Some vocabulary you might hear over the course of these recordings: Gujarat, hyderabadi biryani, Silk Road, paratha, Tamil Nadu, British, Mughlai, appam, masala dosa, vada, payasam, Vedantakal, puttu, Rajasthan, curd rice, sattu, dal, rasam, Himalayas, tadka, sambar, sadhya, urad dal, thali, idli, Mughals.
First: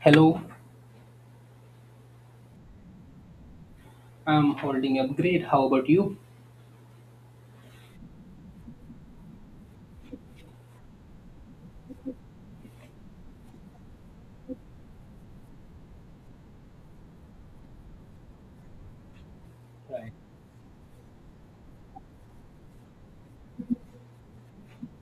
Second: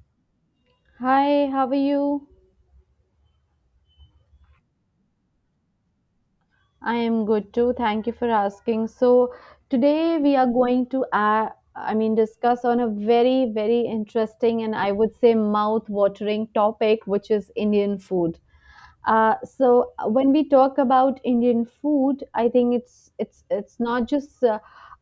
Hello, Hi, how are you? I'm holding up great. How about you? I am good too. Thank you for asking. So today we are going to discuss on a very interesting and I would say mouth-watering topic, which is Indian food. Right. When we talk about Indian food, I think it's not just uh,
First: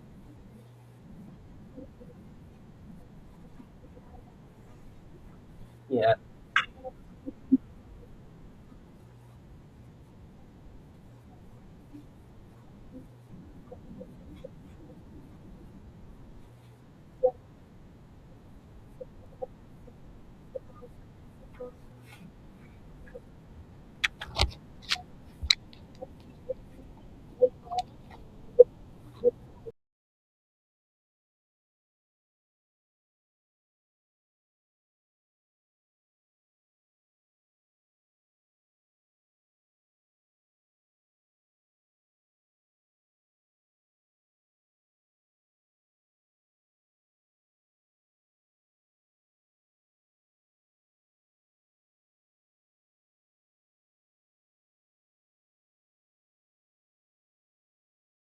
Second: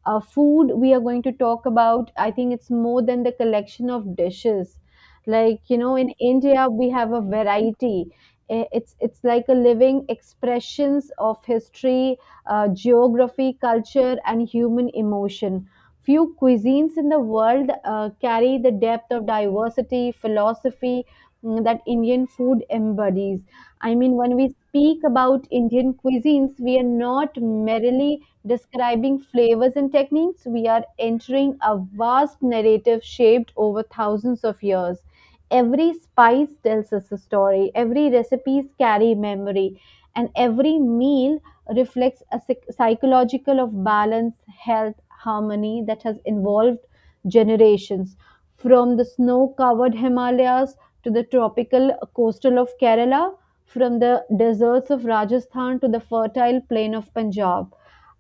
uh, food we are going to talk about. I think it's more than the collection of dishes. Like you know, in Yeah. India we have a variety. It's like a living expressions of history, geography, culture, and human emotion. Few cuisines in the world carry the depth of diversity, philosophy that Indian food embodies. I mean, when we speak about Indian cuisines, we are not merely describing flavors and techniques, we are entering a vast narrative shaped over thousands of years. Every spice tells us a story, every recipes carry memory, and every meal reflects a psychological of balance, health, harmony that has involved generations. From the snow covered Himalayas to the tropical coastal of Kerala, from the deserts of Rajasthan to the fertile plain of Punjab.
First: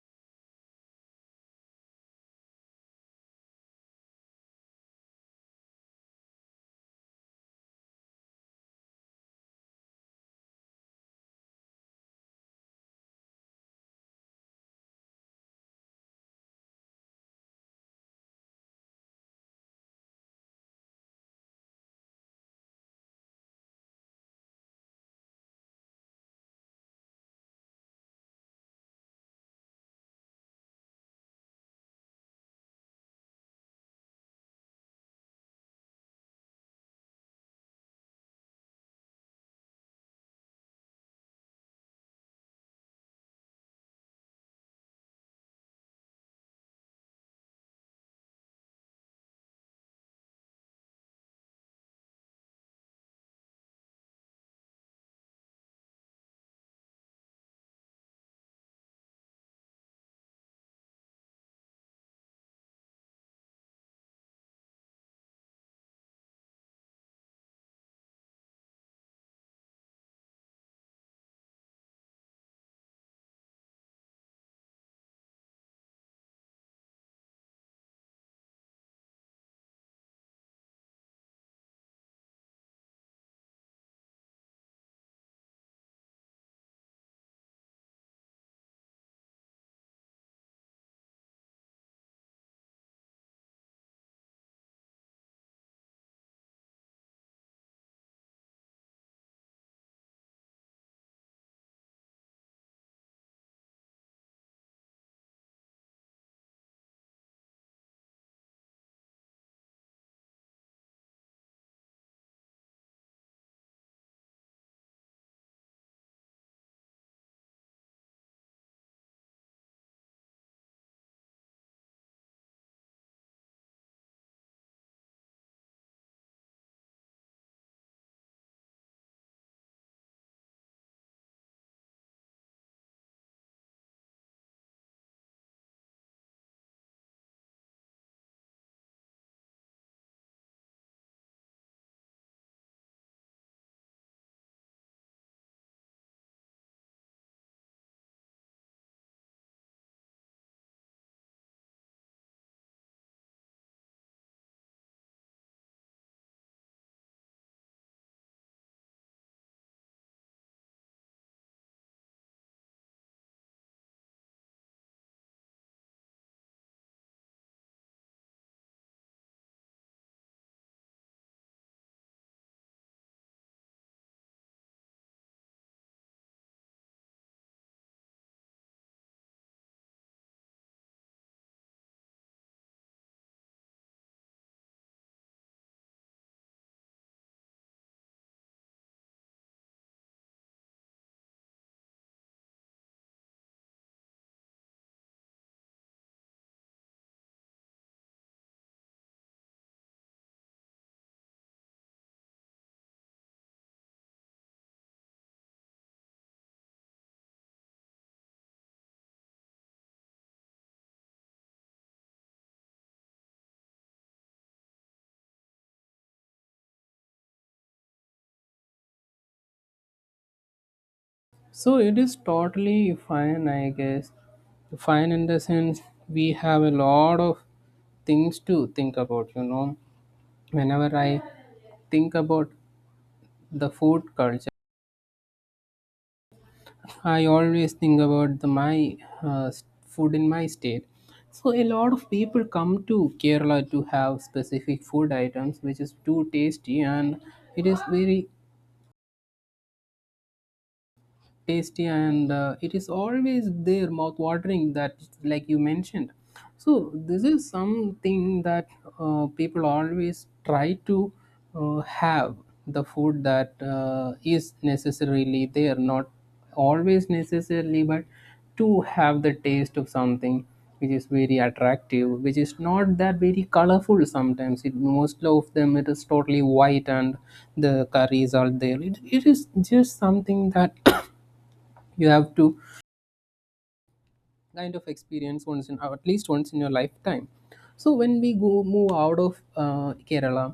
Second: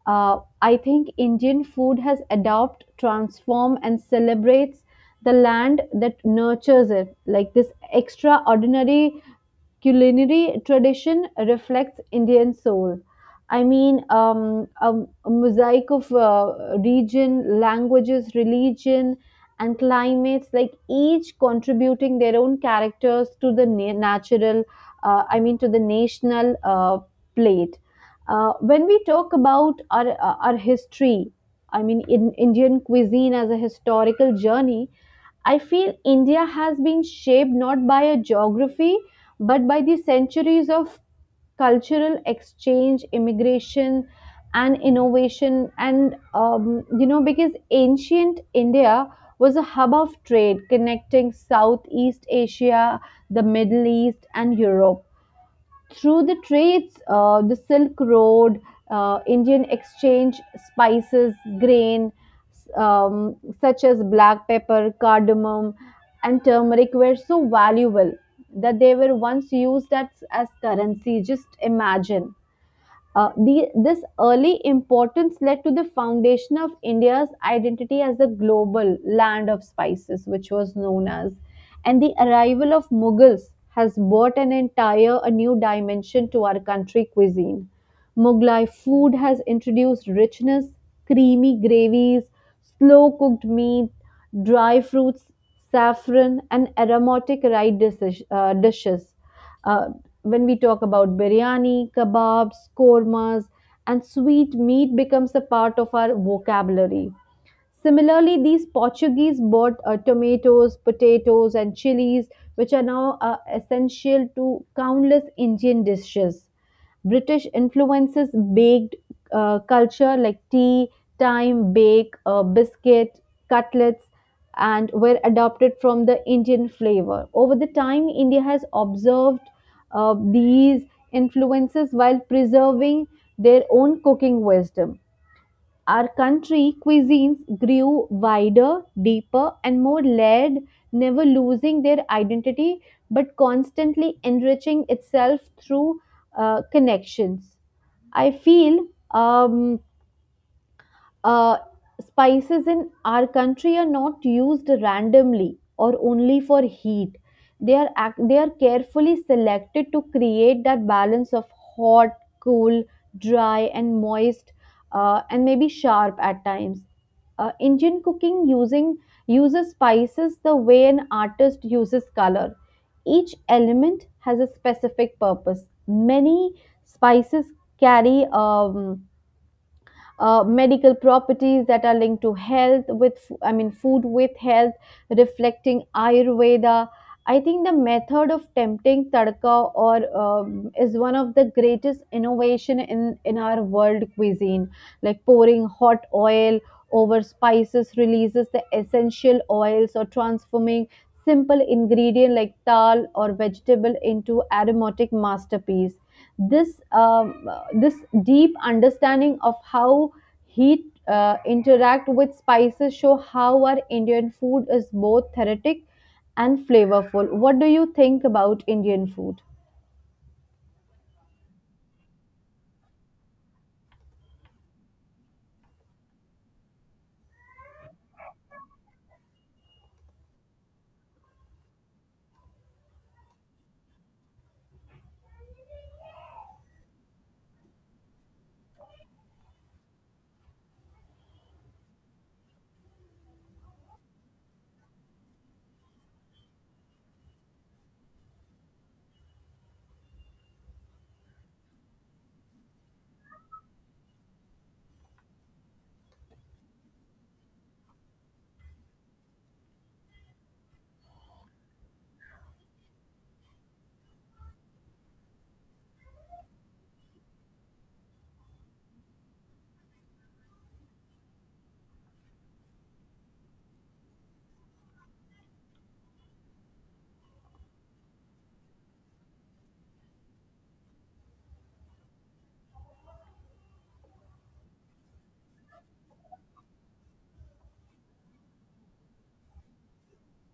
I think Indian food has adopted, transformed, and celebrates the land that nurtures it. Like this extraordinary culinary tradition reflects Indian soul. I mean, um, a, a mosaic of region, languages, religion, and climates, like each contributing their own characters to the natural, to the national plate. When we talk about our history, I mean, in Indian cuisine as a historical journey, I feel India has been shaped not by a geography but by the centuries of cultural exchange, immigration, and innovation, and you know, because ancient India was a hub of trade connecting Southeast Asia, the Middle East, and Europe through the trades, the Silk Road, Indian exchange, spices, grain, such as black pepper, cardamom, and turmeric were so valuable that they were once used as currency. Just imagine. This early importance led to the foundation of India's identity as the global land of spices, which was known as. And the arrival of Mughals has brought an entire a new dimension to our country cuisine. Mughlai food has introduced richness, creamy gravies, slow cooked meat, dry fruits, saffron, and aromatic rice dishes. Uh, when we talk about biryani, kebabs, kormas, and sweet meat becomes a part of our vocabulary. Similarly, these Portuguese bought tomatoes, potatoes, and chilies, which are now essential to countless Indian dishes. British influences baked culture like tea, time bake, biscuit, cutlets, and were adopted from the Indian flavor. Over the time, India has observed these influences while preserving their own cooking wisdom. Our country cuisines grew wider, deeper, and more layered, never losing their identity but constantly enriching itself through connections. I feel um, uh, spices in our country are not used randomly or only for heat. They are carefully selected to create that balance of hot, cool, dry, and moist, and maybe sharp at times. Indian cooking using uses spices the way an artist uses color. Each element has a specific purpose. Many spices carry medical properties that are linked to health with food with health reflecting ayurveda. I think the method of tempting tadka or is one of the greatest innovation in our world cuisine, like pouring hot oil over spices releases the essential oils or transforming simple ingredient like dal or vegetable into aromatic masterpiece. This um, uh, this deep understanding of how heat interact with spices show how our Indian food is both therapeutic and flavorful. What do you think about Indian food? So it is totally fine, I guess. Fine in the sense we have a lot of things to think about, you know. Whenever I think about the food culture, I always think about the my food in my state. So a lot of people come to Kerala to have specific food items, which is too tasty and it is very tasty and it is always there mouth watering that, like you mentioned. So this is something that people always try to have the food that is necessarily there, not always necessarily, but to have the taste of something which is very attractive, which is not that very colorful sometimes. It most of them, it is totally white and the curries are there. It is just something that you have to kind of experience once, in at least once in your lifetime. So when we go, move out of Kerala,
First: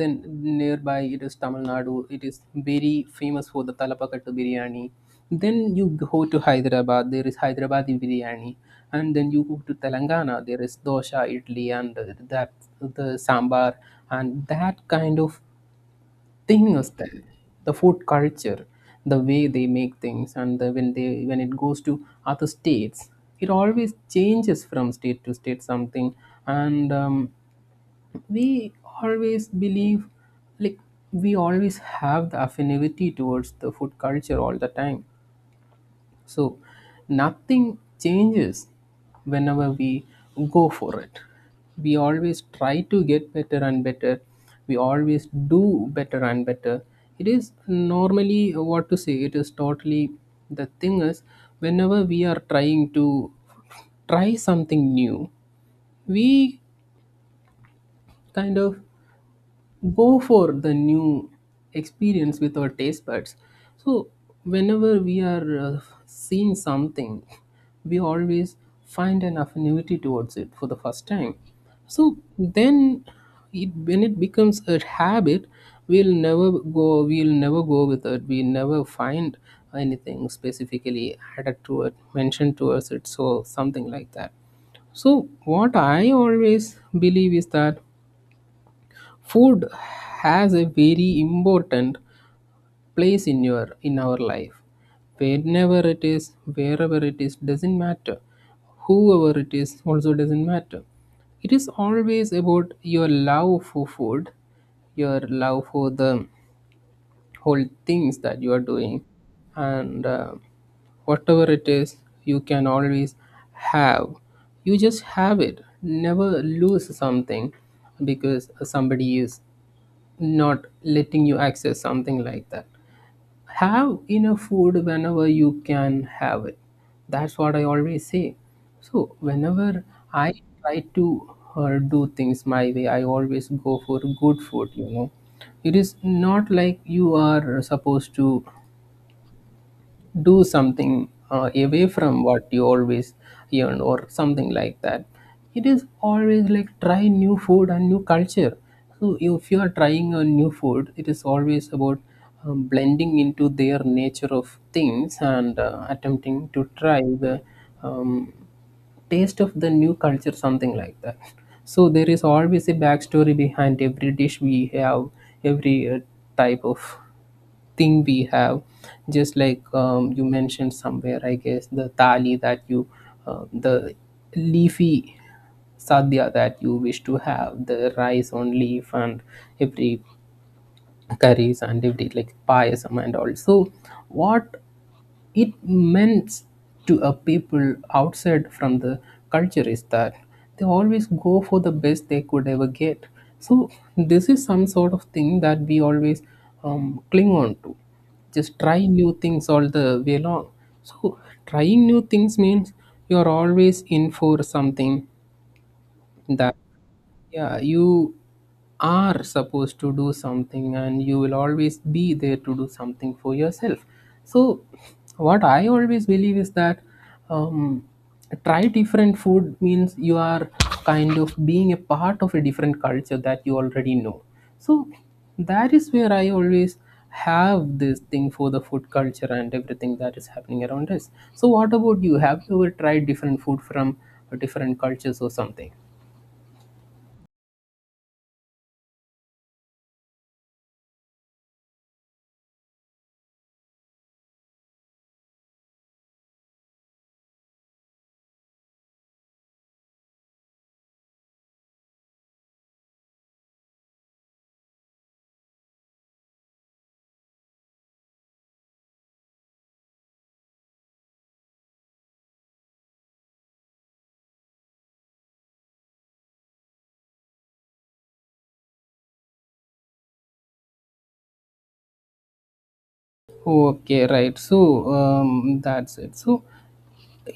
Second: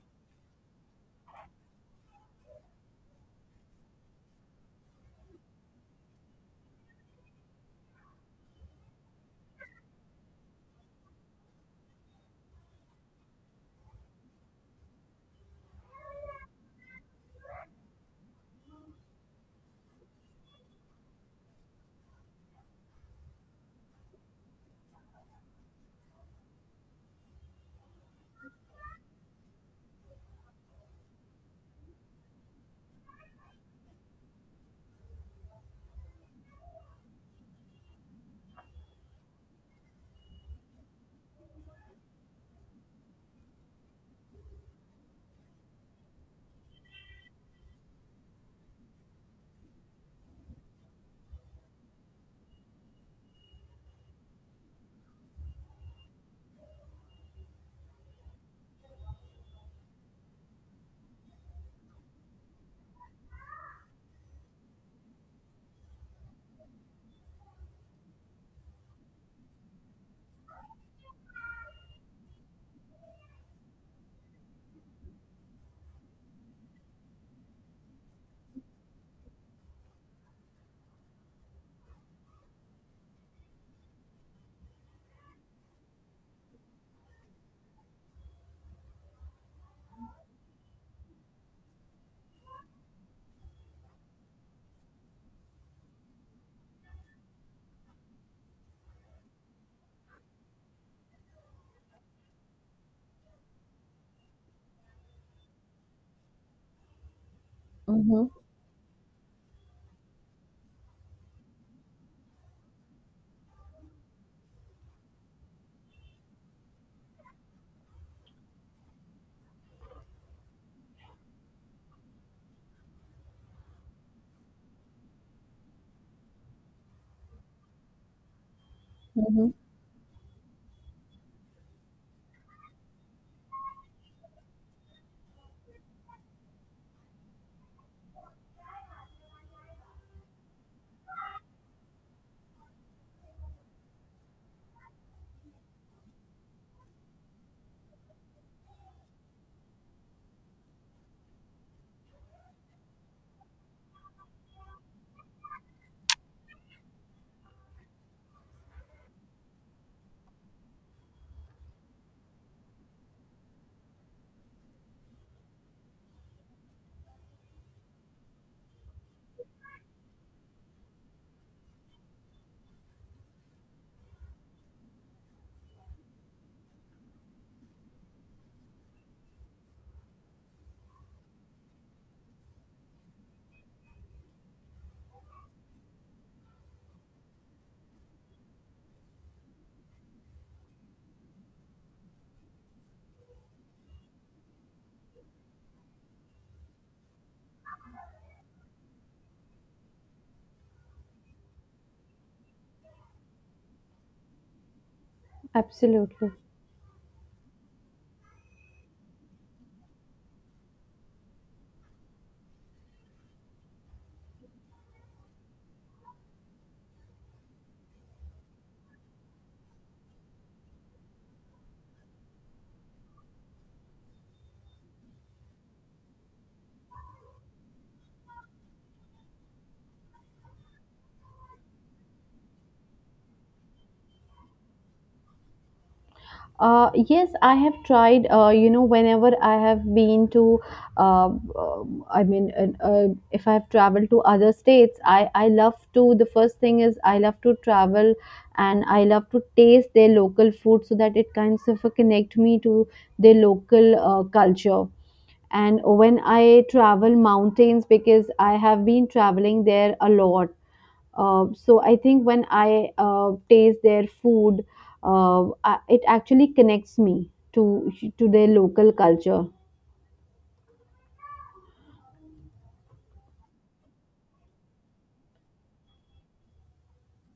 then nearby it is Tamil Nadu. It is very famous for the Talapakattu biryani. Then you go to Hyderabad, there is Hyderabadi biryani, and then you go to Telangana, there is dosha, idli, and that, the sambar, and that kind of thing. Is that the food culture, the way they make things? And when they, when it goes to other states, it always changes from state to state, something. And we always believe, like, we always have the affinity towards the food culture all the time. So nothing changes whenever we go for it. We always try to get better and better. We always do better and better. It is normally, what to say, it is totally, the thing is, whenever we are trying to try something new, we kind of go for the new experience with our taste buds. So whenever we are seeing something, we always find an affinity towards it for the first time. So then, when it becomes a habit, we'll never go with it. We never find anything specifically added to it, mentioned towards it, so something like that. So what I always believe is that food has a very important place in your, in our life. Whenever it is, wherever it is, doesn't matter. Whoever it is, also doesn't matter. It is always about your love for food, your love for the whole things Mm-hmm. that you are doing. And whatever it is, you can always have, you just have it. Never lose something because somebody is not letting you access something like that. Have enough food whenever you can have it. That's what I always say. So, Mm-hmm. whenever I try to do things my way, I always go for good food, you know. It is not like you are supposed to do something away from what you always earn or something like that. It is always like try new food and new culture. So if you are trying a new food, it is always about blending into their nature of things and attempting to try the um, taste of the new culture, something like that. So there is always a backstory behind every dish we have, every type of thing we have. Just like, you mentioned somewhere, I guess, the thali that you, the leafy sadhya that you wish to have, the rice on leaf and every curries and every like payasam and all. So what it meant to a people outside from the culture is that they always go for the best they could ever get. So this is some sort of thing that we always cling on to. Just try new things all the way along. So trying new things means you're always in for something, Absolutely. that, yeah, you are supposed to do something, and you will always be there to do something for yourself. So what I always believe is that, um, try different food means you are kind of being a part of a different culture that you already know. So that is where I always have this thing for the food culture and everything that is happening around us. So what about you, have you ever tried different food from different cultures or something? Yes, I have tried. You know, whenever I have been to, if I have traveled to other states, I love to. The first thing is I love to travel, and I love to taste their local food so that it kind of connect me to their local culture. And when I travel mountains, because I have been traveling there a lot, so I think when I taste their food, it actually connects me to their local culture. Okay, right. So that's it. So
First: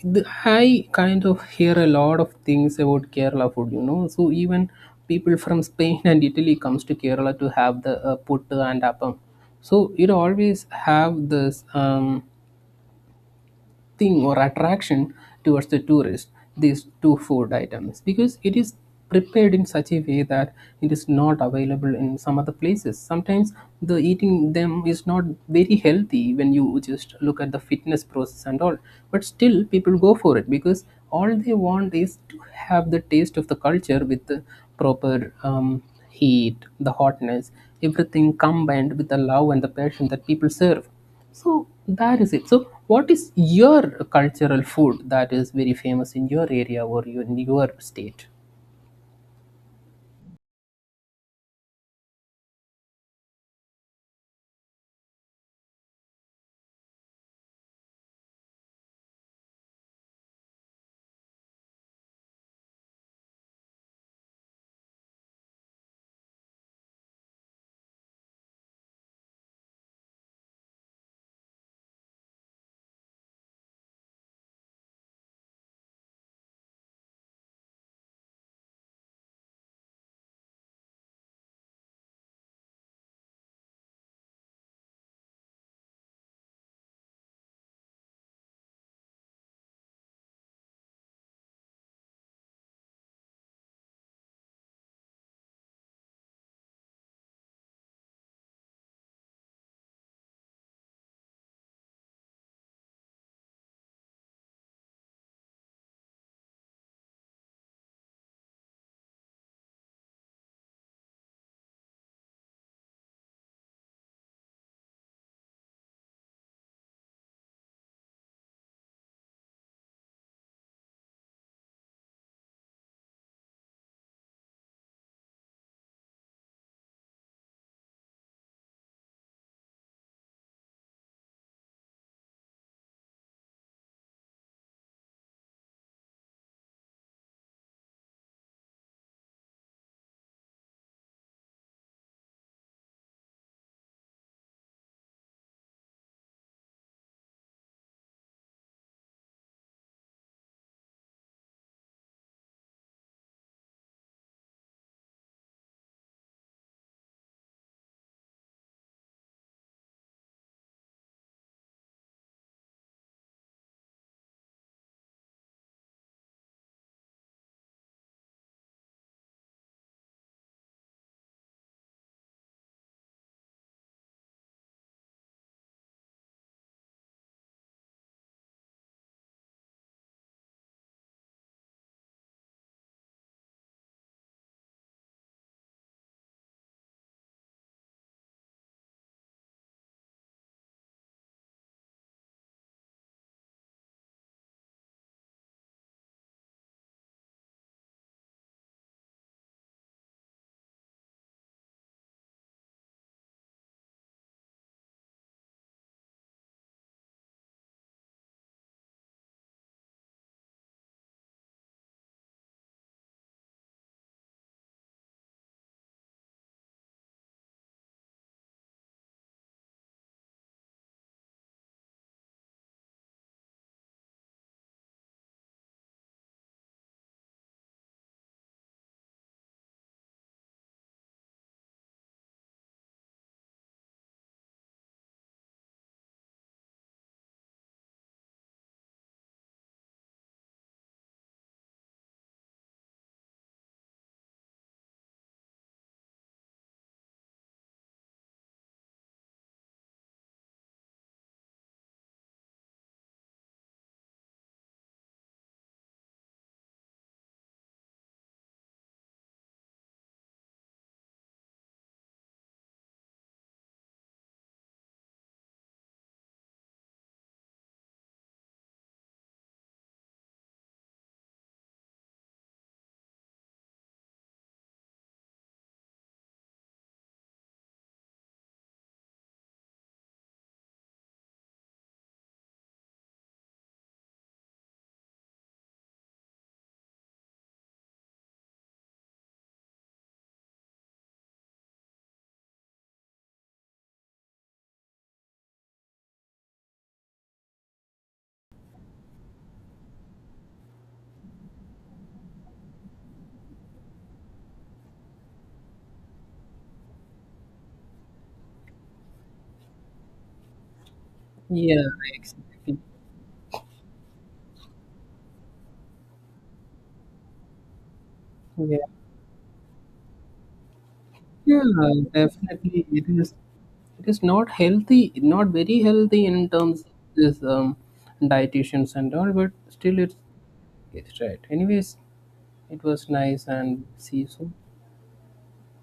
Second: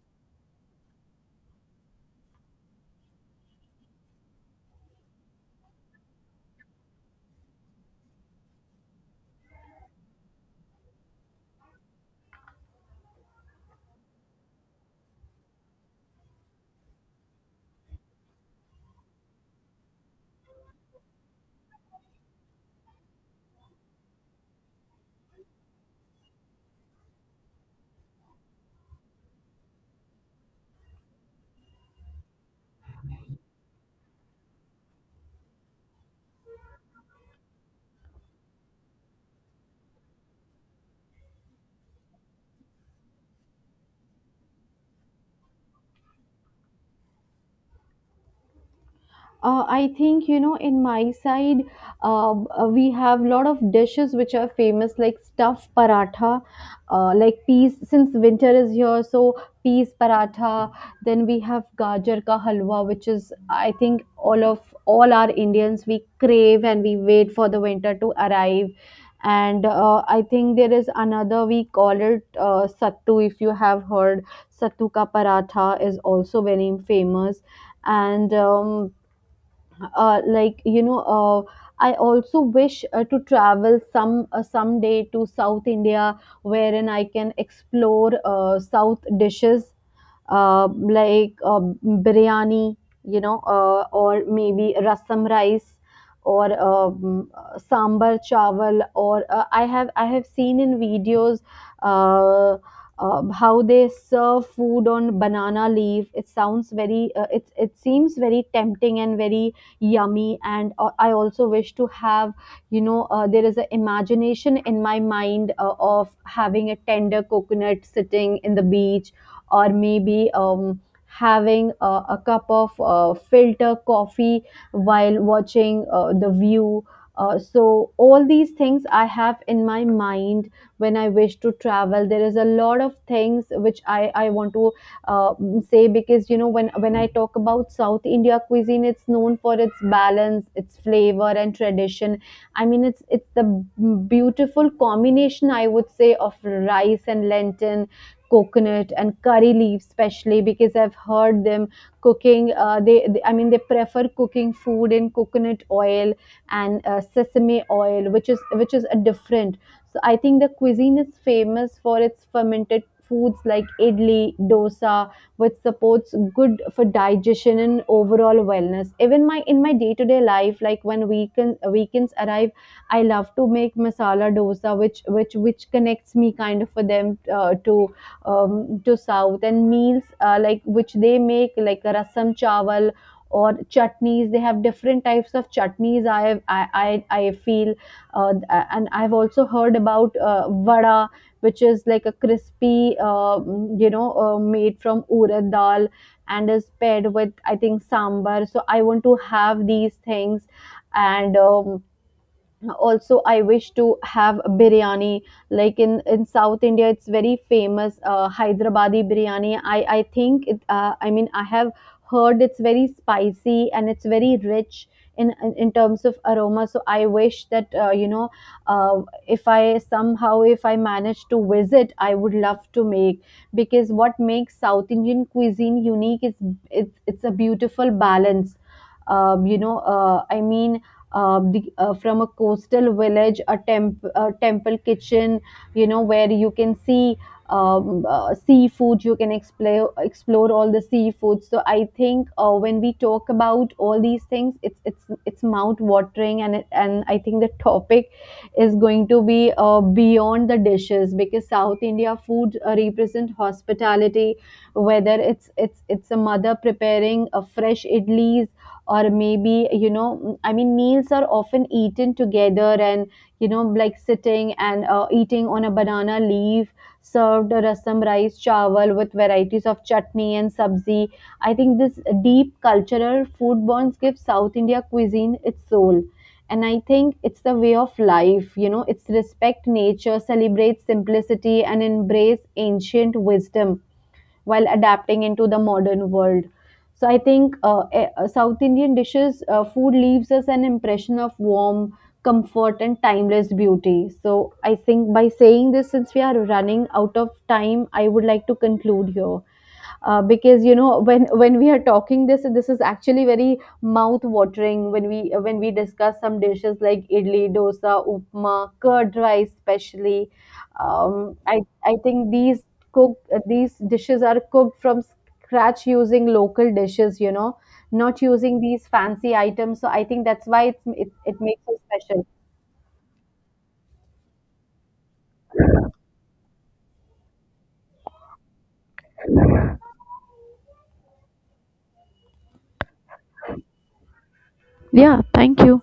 I kind of hear a lot of things about Kerala food, you know. So even people from Spain and Italy comes to Kerala to have the puttu and appam. So it always have this. Thing or attraction towards the tourist, these two food items, because it is prepared in such a way that it is not available in some other places sometimes. The eating them is not very healthy when you just look at the fitness process and all, but still people go for it because all they want is to have the taste of the culture with the proper heat, the hotness, everything combined with the love and the passion that people serve. So that is it. So what is your cultural food that is very famous in your area, or your, in your state? I think you know in my side, we have lot of dishes which are famous like stuffed paratha, like peas. Since winter is here, so peas paratha. Then we have gajar ka halwa, which is I think all our Indians we crave and we wait for the winter to arrive. And I think there is another we call it sattu. If you have heard, sattu ka paratha is also very famous. And uh, like you know uh, I also wish to travel someday to South India wherein I can explore south dishes, uh, like uh, biryani, you know, or maybe rasam rice or sambar chawal. Or I have I have seen in videos uh, how they serve food on banana leaf. It sounds very it it seems very tempting and very yummy. And I also wish to have, you know, there is an imagination in my mind of having a tender coconut sitting in the beach, or maybe having a cup of filter coffee while watching the view. So all these things I have in my mind when I wish to travel. There is a lot of things which I want to uh, say, because you know, when I talk about South India cuisine, it's known for its balance, its flavor and tradition. I mean, it's the beautiful combination I would say of rice and lentil, coconut and curry leaves, especially because I've heard them cooking. They they prefer cooking food in coconut oil and sesame oil, which is a different. So I think the cuisine is famous for its fermented foods like idli, dosa, which supports good for digestion and overall wellness. Even my day-to-day life, like when weekends arrive, I love to make masala dosa, which connects me kind of for them to south and meals like which they make, like rasam chawal or chutneys. They have different types of chutneys. I feel uh, and I've also heard about vada, which is like a crispy you know, made from urad dal and is paired with I think sambar. So I want to have these things. And also I wish to have a biryani, like in South India. It's very famous, hyderabadi biryani. I think it I have heard it's very spicy and it's very rich in in terms of aroma. So I wish that, uh, if I somehow, if I manage to visit, I would love to make. Because what makes South Indian cuisine unique is it's a beautiful balance. Um, you know I mean the, From a coastal village, a temple kitchen, you know, where you can see seafood, you can explore all the seafood. So I think when we talk about all these things, it's mouth watering, and and I think the topic is going to be beyond the dishes, because South India food represent hospitality, whether it's a mother preparing a fresh idlis, or maybe, you know, I mean, meals are often eaten together, and you know, like sitting and eating on a banana leaf, served rasam rice chawal with varieties of chutney and sabzi. I think this deep cultural food bonds give South India cuisine its soul. And I think it's the way of life, you know, it's respect nature, celebrate simplicity and embrace ancient wisdom while adapting into the modern world. So I think South Indian dishes food leaves us an impression of warm comfort and timeless beauty. So I think by saying this, since we are running out of time, I would like to conclude here, because you know when we are talking this, this is actually very mouth watering, when we discuss some dishes like idli dosa upma curd rice especially. um, I Yeah, I think these exactly. cook these dishes are cooked from scratch using local dishes. You know, not using Yeah. these fancy items. So I think that's why it Yeah, makes it special. definitely. It is, it is not healthy, not very healthy in terms of this dietitians and all, but still it's right. Anyways, it was nice, and see you soon. Yeah, thank you.